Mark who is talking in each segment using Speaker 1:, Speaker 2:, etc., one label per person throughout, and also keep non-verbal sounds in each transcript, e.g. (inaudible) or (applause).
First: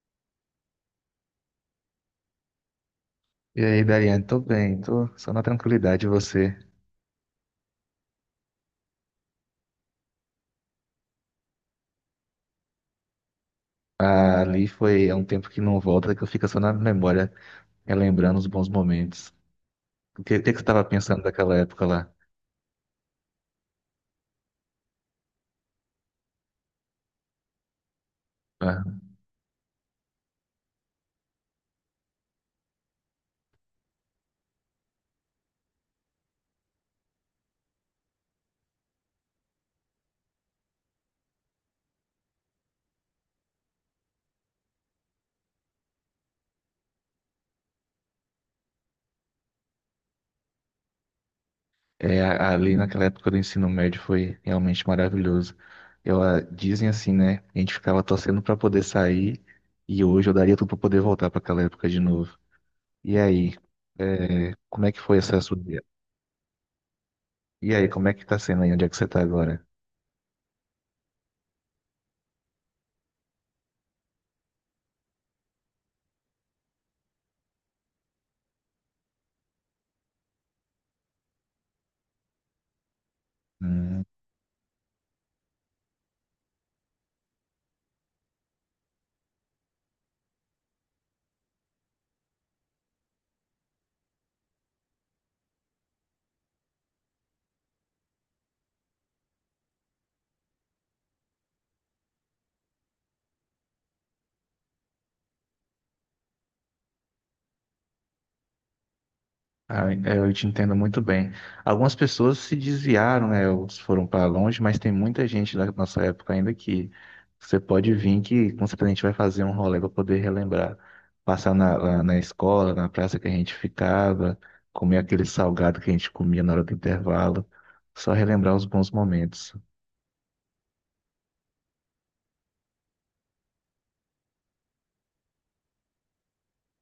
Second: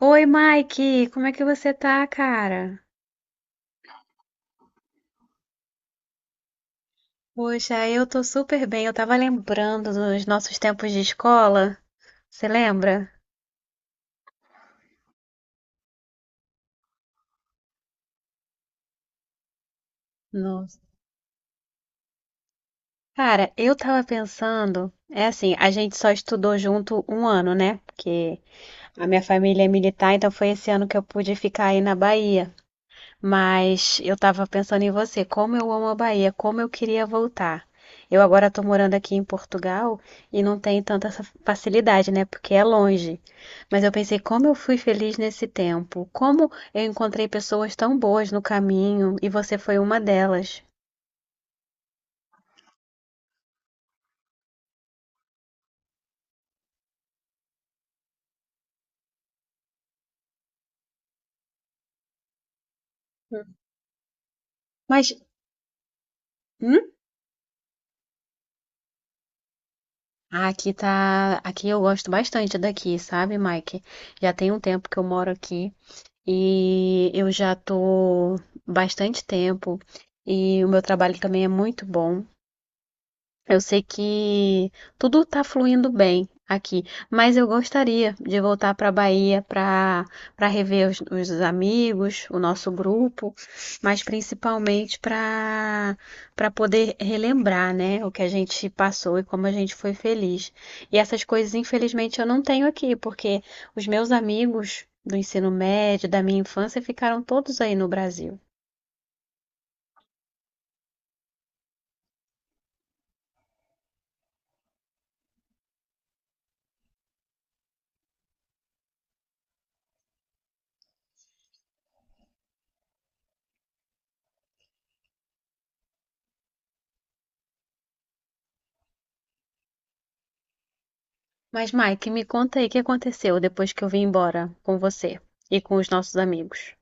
Speaker 1: Oi, Mike, como é que você tá, cara?
Speaker 2: E aí, Dariane, tô bem, tô só na tranquilidade, e você?
Speaker 1: Poxa, eu tô super bem. Eu tava lembrando dos nossos tempos de escola. Você lembra?
Speaker 2: Ali foi há um tempo que não volta, que eu fico só na memória, relembrando os bons momentos. O que que você
Speaker 1: Nossa.
Speaker 2: estava pensando daquela época lá?
Speaker 1: Cara, eu tava pensando, é assim, a gente só estudou junto um ano, né? Porque
Speaker 2: Ah,
Speaker 1: a minha família é militar, então foi esse ano que eu pude ficar aí na Bahia. Mas eu estava pensando em você, como eu amo a Bahia, como eu queria voltar. Eu agora estou morando aqui em Portugal e não tenho tanta essa facilidade, né? Porque é longe. Mas eu pensei, como eu fui feliz nesse tempo, como eu encontrei pessoas tão boas no caminho e você foi uma delas.
Speaker 2: é, ali naquela época do ensino médio foi realmente maravilhoso. Eu, dizem assim, né? A gente ficava torcendo para poder sair e hoje eu daria tudo para poder voltar para aquela época de novo. E aí, é, como é que
Speaker 1: Mas,
Speaker 2: foi essa sua...
Speaker 1: hum?
Speaker 2: E aí, como é que tá sendo aí? Onde é que você tá agora?
Speaker 1: Ah, aqui tá, aqui eu gosto bastante daqui, sabe, Mike? Já tem um tempo que eu moro aqui. E eu já tô bastante tempo e o meu trabalho também é muito bom. Eu sei
Speaker 2: Hum.
Speaker 1: que tudo está fluindo bem aqui, mas eu gostaria de voltar para a Bahia para rever os amigos, o nosso grupo, mas principalmente para poder relembrar, né, o que a gente passou e como a gente foi feliz. E essas coisas, infelizmente, eu não tenho aqui, porque os meus amigos do ensino médio, da minha infância, ficaram todos aí no Brasil.
Speaker 2: Ah, é, eu te entendo muito bem. Algumas pessoas se desviaram, né? Ou foram para longe, mas tem muita gente da nossa época ainda que você pode vir que com certeza a gente vai fazer um rolê para poder relembrar. Passar lá na escola, na praça que a gente ficava, comer aquele salgado que a gente comia na hora do intervalo. Só relembrar os bons momentos.
Speaker 1: Mas, Mike, me conta aí o que aconteceu depois que eu vim embora com você e com os nossos amigos.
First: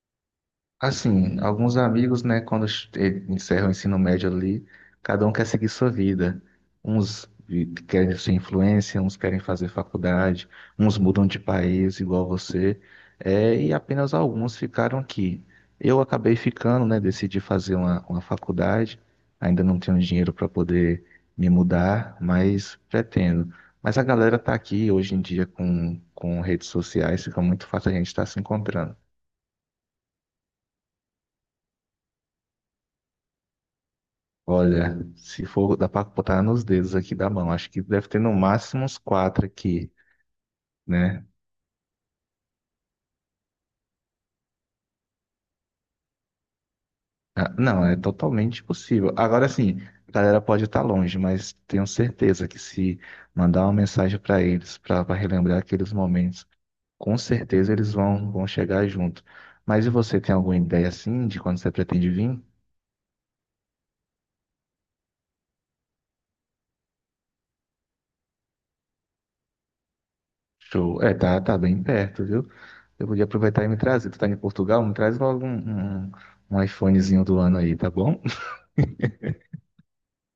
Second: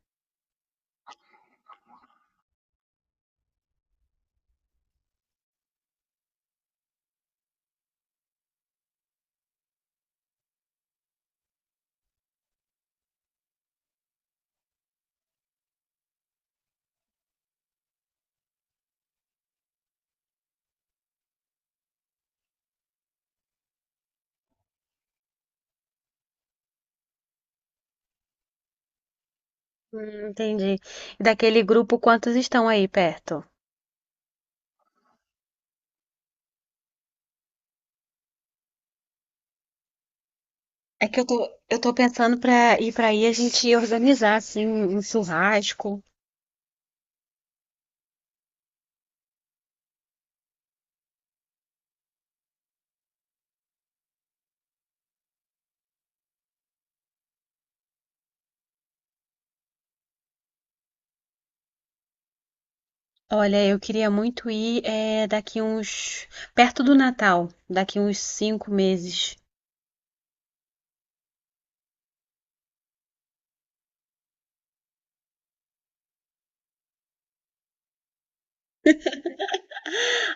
Speaker 2: Assim, alguns amigos, né, quando encerram o ensino médio ali, cada um quer seguir sua vida. Uns querem ser influência, uns querem fazer faculdade, uns mudam de país, igual você. É, e apenas alguns ficaram aqui. Eu acabei ficando, né, decidi fazer uma faculdade. Ainda não tenho dinheiro para poder me mudar, mas pretendo. Mas a galera está aqui hoje em dia com redes sociais, fica muito fácil a gente estar se encontrando.
Speaker 1: Entendi. E daquele grupo, quantos estão aí perto?
Speaker 2: Olha, se for, dá pra botar nos dedos aqui da mão. Acho que deve ter no máximo uns quatro aqui,
Speaker 1: É que
Speaker 2: né?
Speaker 1: eu tô pensando pra ir pra aí a gente organizar, assim, um churrasco.
Speaker 2: Ah, não, é totalmente possível. Agora sim, a galera pode estar longe, mas tenho certeza que se mandar uma mensagem para eles, para relembrar aqueles momentos, com certeza eles vão chegar junto. Mas e você tem alguma ideia assim de quando você pretende vir?
Speaker 1: Olha, eu queria muito ir é, daqui uns, perto do Natal, daqui uns 5 meses.
Speaker 2: Show. É, tá, tá bem perto, viu? Eu podia aproveitar e me trazer. Tu tá em Portugal? Me traz logo um iPhonezinho do ano aí, tá bom?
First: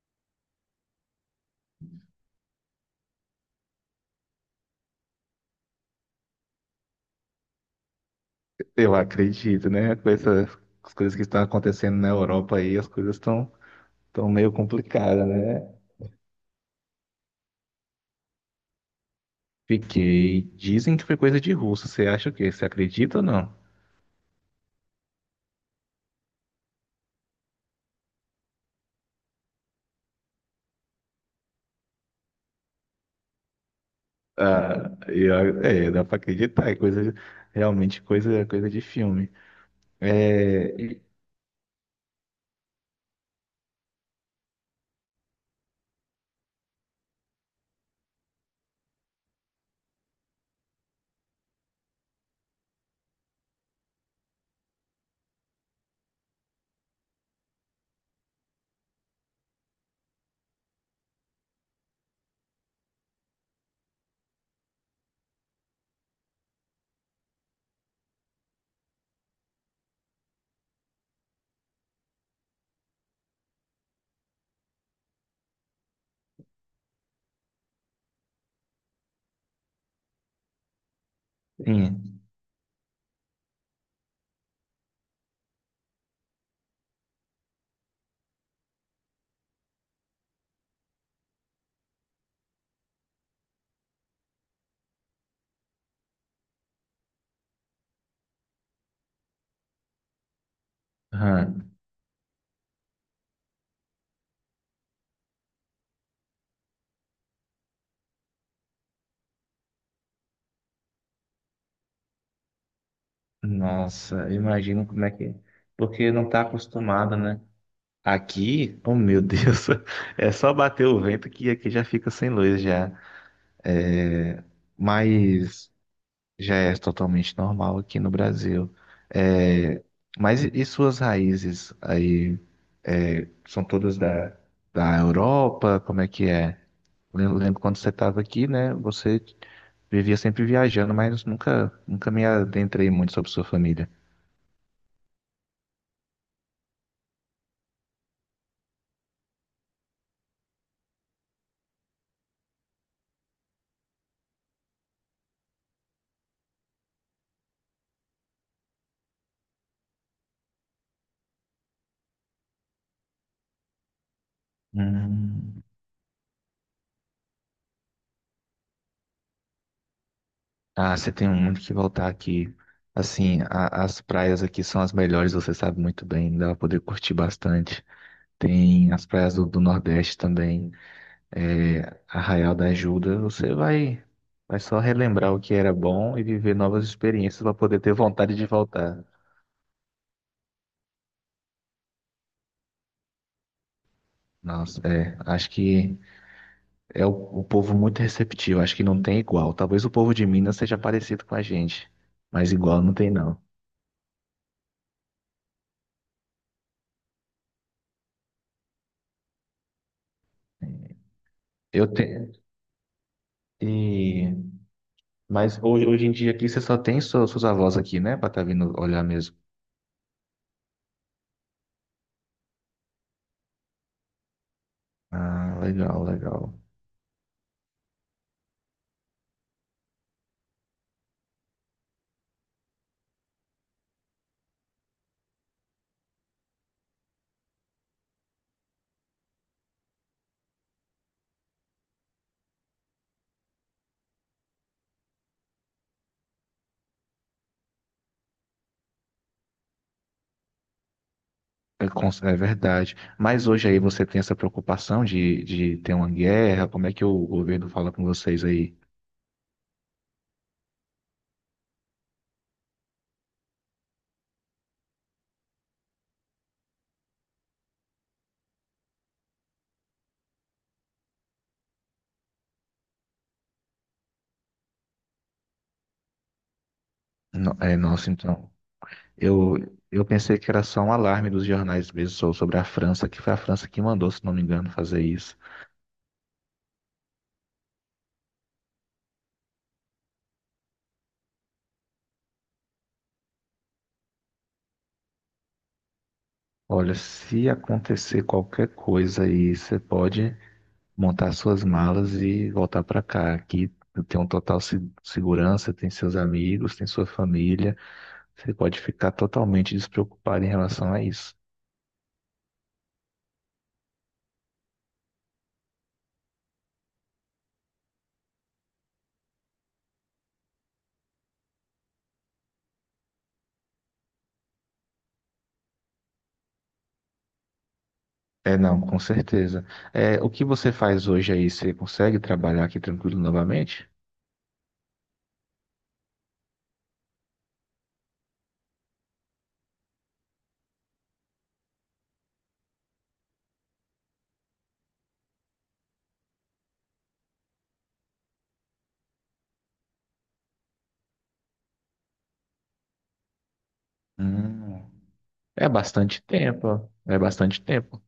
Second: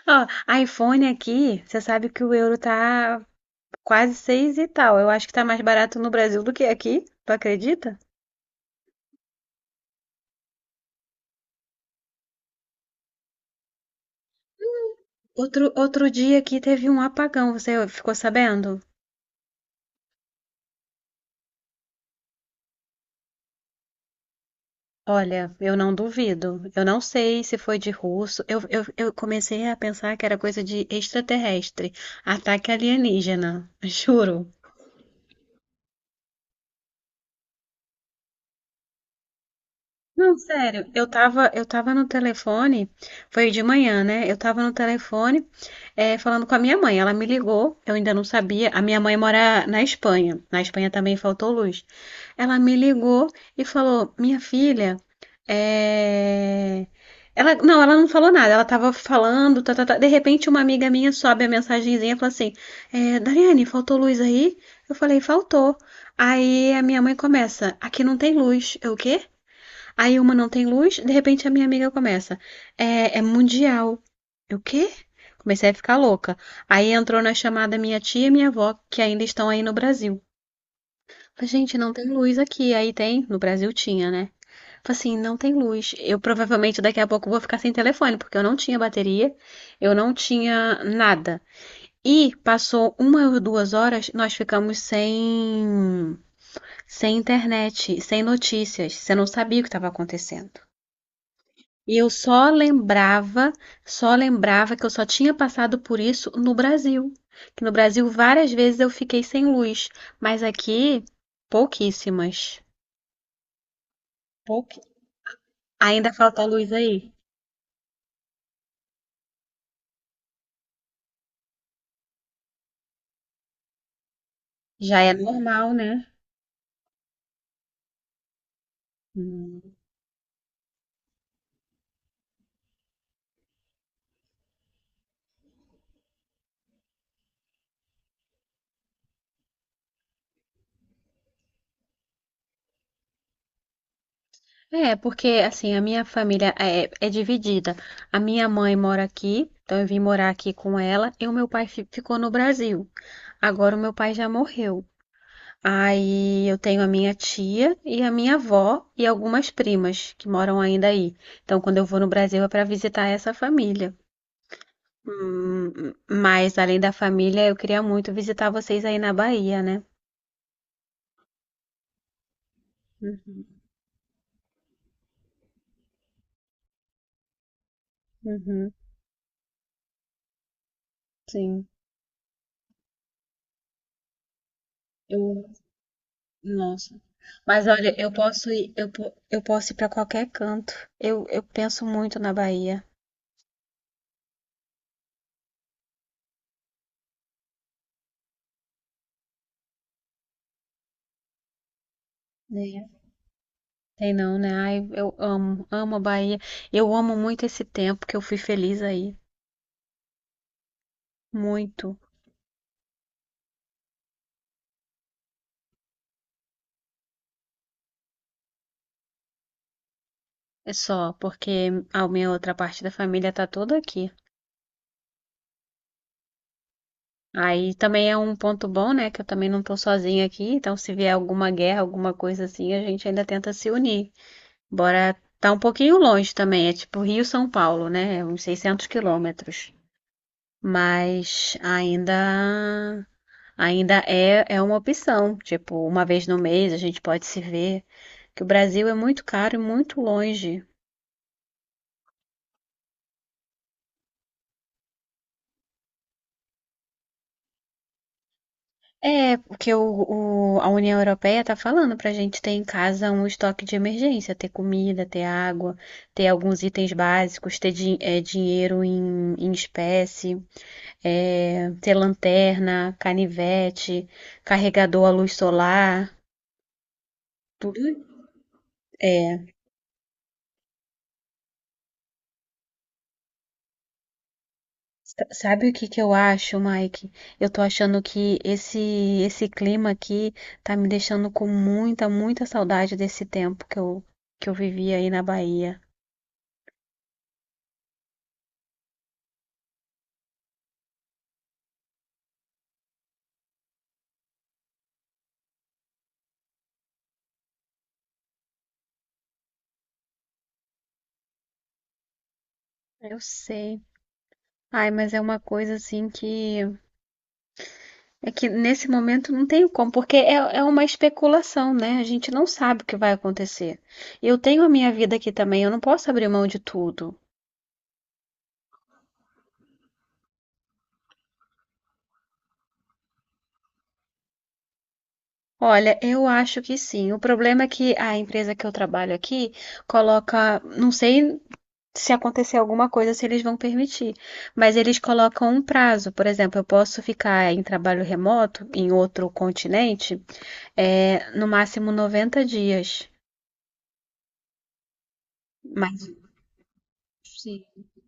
Speaker 1: Ó, iPhone aqui, você sabe que o euro tá quase seis e tal. Eu acho que tá mais barato no Brasil do que aqui, tu acredita?
Speaker 2: Eu acredito, né? Com essas as coisas que estão acontecendo na Europa aí, as coisas estão meio complicadas, né?
Speaker 1: Outro dia aqui teve um apagão, você ficou sabendo?
Speaker 2: Fiquei. Dizem que foi coisa de russo. Você acha o quê? Você acredita ou não?
Speaker 1: Olha, eu não duvido. Eu não sei se foi de russo. Eu comecei a pensar que era coisa de extraterrestre, ataque alienígena. (laughs) Juro.
Speaker 2: Ah, é, dá pra acreditar. É coisa, realmente coisa de filme.
Speaker 1: Não,
Speaker 2: É,
Speaker 1: sério,
Speaker 2: e-
Speaker 1: eu tava no telefone, foi de manhã, né? Eu tava no telefone, falando com a minha mãe. Ela me ligou, eu ainda não sabia. A minha mãe mora na Espanha. Na Espanha também faltou luz. Ela me ligou e falou: Minha filha, é... ela não falou nada. Ela tava falando, tá, tá, tá. De repente, uma amiga minha sobe a mensagenzinha e fala assim: é, Dariane, faltou luz aí? Eu falei: Faltou. Aí a minha mãe começa: Aqui não tem luz. Eu, o quê? Aí uma não tem luz, de repente a minha amiga começa. É, é mundial. Eu, o quê? Comecei a ficar louca. Aí entrou na chamada minha tia e minha avó, que ainda estão aí no Brasil. Falei, gente, não tem
Speaker 2: sim.
Speaker 1: luz aqui. Aí tem, no Brasil tinha, né? Falei assim, não tem luz. Eu provavelmente daqui a pouco vou ficar sem telefone, porque eu não tinha bateria, eu não tinha nada. E passou uma ou duas horas, nós ficamos sem internet, sem notícias. Você não sabia o que estava acontecendo.
Speaker 2: Aham.
Speaker 1: E eu só lembrava que eu só tinha passado por isso no Brasil. Que no Brasil várias vezes eu fiquei sem luz, mas aqui pouquíssimas.
Speaker 2: Nossa,
Speaker 1: Pouqui...
Speaker 2: imagino como é que é. Porque
Speaker 1: Ainda
Speaker 2: não tá
Speaker 1: falta luz aí.
Speaker 2: acostumado, né? Aqui, oh meu Deus, (laughs) é só bater o vento que aqui já fica sem luz já. É,
Speaker 1: Já é normal,
Speaker 2: mas.
Speaker 1: né?
Speaker 2: Já é totalmente normal aqui no Brasil.
Speaker 1: Hum.
Speaker 2: É, mas e suas raízes aí é, são todas da, da Europa? Como é que é? Lembro, lembro quando você estava aqui, né? Você vivia sempre viajando, mas nunca, nunca me adentrei muito sobre sua família.
Speaker 1: É, porque assim, a minha família é, é dividida. A minha mãe mora aqui, então eu vim morar aqui com ela, e o meu pai ficou no Brasil. Agora o meu pai já morreu. Aí eu tenho a minha tia e a minha avó e algumas primas que moram ainda aí. Então, quando eu vou no Brasil é para visitar essa família.
Speaker 2: Hum.
Speaker 1: Hum, Mas além da família, eu queria muito visitar vocês aí na Bahia, né?
Speaker 2: Ah, você tem muito que voltar aqui. Assim,
Speaker 1: Uhum,
Speaker 2: as praias aqui são as melhores, você sabe muito bem, dá pra poder curtir bastante.
Speaker 1: uhum,
Speaker 2: Tem as praias do, do Nordeste também.
Speaker 1: sim.
Speaker 2: É, Arraial da Ajuda, você vai só relembrar o
Speaker 1: Eu,
Speaker 2: que era bom e viver novas
Speaker 1: nossa.
Speaker 2: experiências para
Speaker 1: Mas
Speaker 2: poder ter
Speaker 1: olha, eu
Speaker 2: vontade de
Speaker 1: posso ir,
Speaker 2: voltar.
Speaker 1: eu posso ir para qualquer canto. Eu penso muito na Bahia,
Speaker 2: Nossa, é, acho que é o povo muito receptivo, acho que não tem igual. Talvez o povo de Minas seja parecido com a gente, mas igual
Speaker 1: né?
Speaker 2: não tem não.
Speaker 1: Tem não, né? Ai, amo a Bahia. Eu amo muito esse tempo que eu fui feliz aí.
Speaker 2: Eu
Speaker 1: Muito.
Speaker 2: tenho, e, mas hoje em dia aqui você só tem suas avós aqui, né, para estar vindo olhar mesmo.
Speaker 1: É só, porque a minha outra parte da família tá toda aqui.
Speaker 2: Ah, legal, legal.
Speaker 1: Aí também é um ponto bom, né? Que eu também não tô sozinha aqui, então se vier alguma guerra, alguma coisa assim, a gente ainda tenta se unir. Bora tá um pouquinho longe também, é tipo Rio-São Paulo, né? É uns 600 quilômetros. Mas ainda é, é uma opção. Tipo, uma vez no mês a gente pode se ver. Que o Brasil é muito caro e muito longe.
Speaker 2: É, é verdade. Mas hoje aí você tem essa preocupação de ter uma guerra? Como é que o governo fala com vocês aí?
Speaker 1: É, porque a União Europeia tá falando para a gente ter em casa um estoque de emergência, ter comida, ter água, ter alguns itens básicos, ter dinheiro em, em espécie, ter lanterna, canivete, carregador à luz solar,
Speaker 2: É,
Speaker 1: tudo.
Speaker 2: nossa, então.
Speaker 1: É,
Speaker 2: Eu, eu pensei que era só um alarme dos jornais mesmo sobre a França, que foi a França que mandou, se não me engano, fazer isso.
Speaker 1: sabe o que que eu acho, Mike? Eu tô achando que esse clima aqui tá me deixando com muita, muita saudade desse tempo que que eu vivi aí na Bahia.
Speaker 2: Olha, se acontecer qualquer coisa aí, você pode montar suas malas e voltar para cá. Aqui tem um total segurança, tem seus amigos, tem sua família. Você pode ficar totalmente despreocupado em relação a isso.
Speaker 1: Eu sei. Ai, mas é uma coisa assim que é que nesse momento não tenho como, porque é, é uma especulação, né? A gente não sabe o que vai acontecer. Eu tenho a minha vida aqui também, eu não posso abrir mão de tudo.
Speaker 2: É, não, com certeza. É, o que você faz hoje aí, você consegue trabalhar aqui tranquilo novamente?
Speaker 1: Olha, eu acho que sim. O problema é que a empresa que eu trabalho aqui coloca, não sei se acontecer alguma coisa, se eles vão permitir, mas eles colocam um prazo. Por exemplo, eu posso ficar em trabalho remoto em outro continente, é, no máximo 90 dias.
Speaker 2: Hum, é
Speaker 1: Mas
Speaker 2: bastante tempo, é bastante tempo.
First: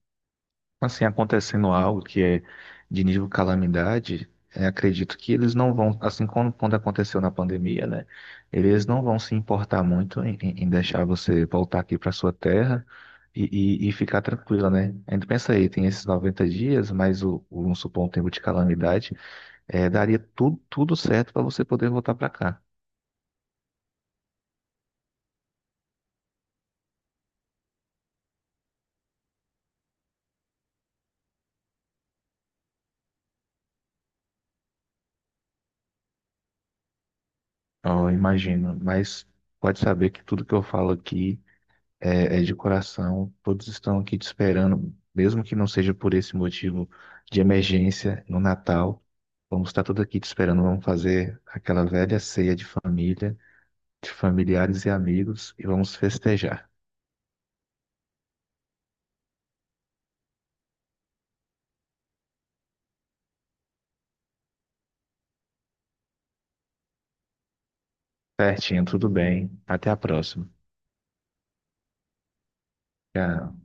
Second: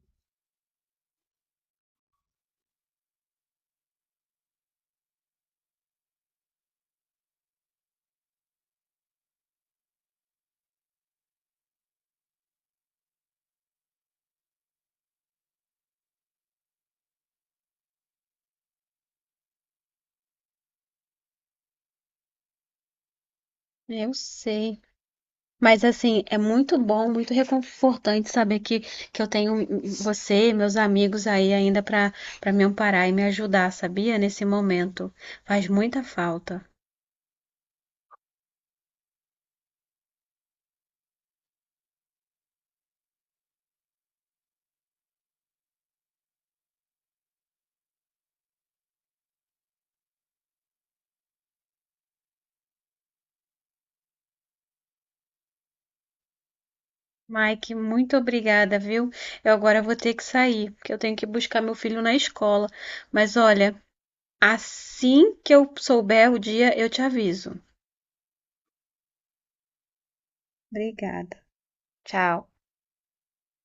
Speaker 2: Assim, acontecendo algo que é de nível calamidade, é, acredito que eles não vão, assim como quando aconteceu na pandemia, né? Eles não vão se importar muito em, em deixar você voltar aqui para sua terra e, e ficar tranquila, né? Ainda pensa aí, tem esses 90 dias, mais vamos supor, um tempo de calamidade. É, daria tudo, tudo certo para você poder voltar para cá.
Speaker 1: eu sei. Mas assim, é muito bom, muito reconfortante saber que eu tenho você, e meus amigos aí ainda para me amparar e me ajudar, sabia? Nesse momento. Faz muita falta.
Speaker 2: Eu imagino, mas pode saber que tudo que eu falo aqui é, é de coração. Todos estão aqui te esperando, mesmo que não seja por esse motivo de emergência no Natal. Vamos estar todos aqui te esperando. Vamos fazer aquela velha ceia de família, de familiares e amigos e vamos festejar.
Speaker 1: Mike, muito obrigada, viu? Eu agora vou ter que sair, porque eu tenho que buscar meu filho na escola. Mas olha, assim que eu souber o dia, eu te aviso.
Speaker 2: Certinho, tudo bem. Até a próxima.
Speaker 1: Obrigada. Tchau.
Speaker 2: Tchau.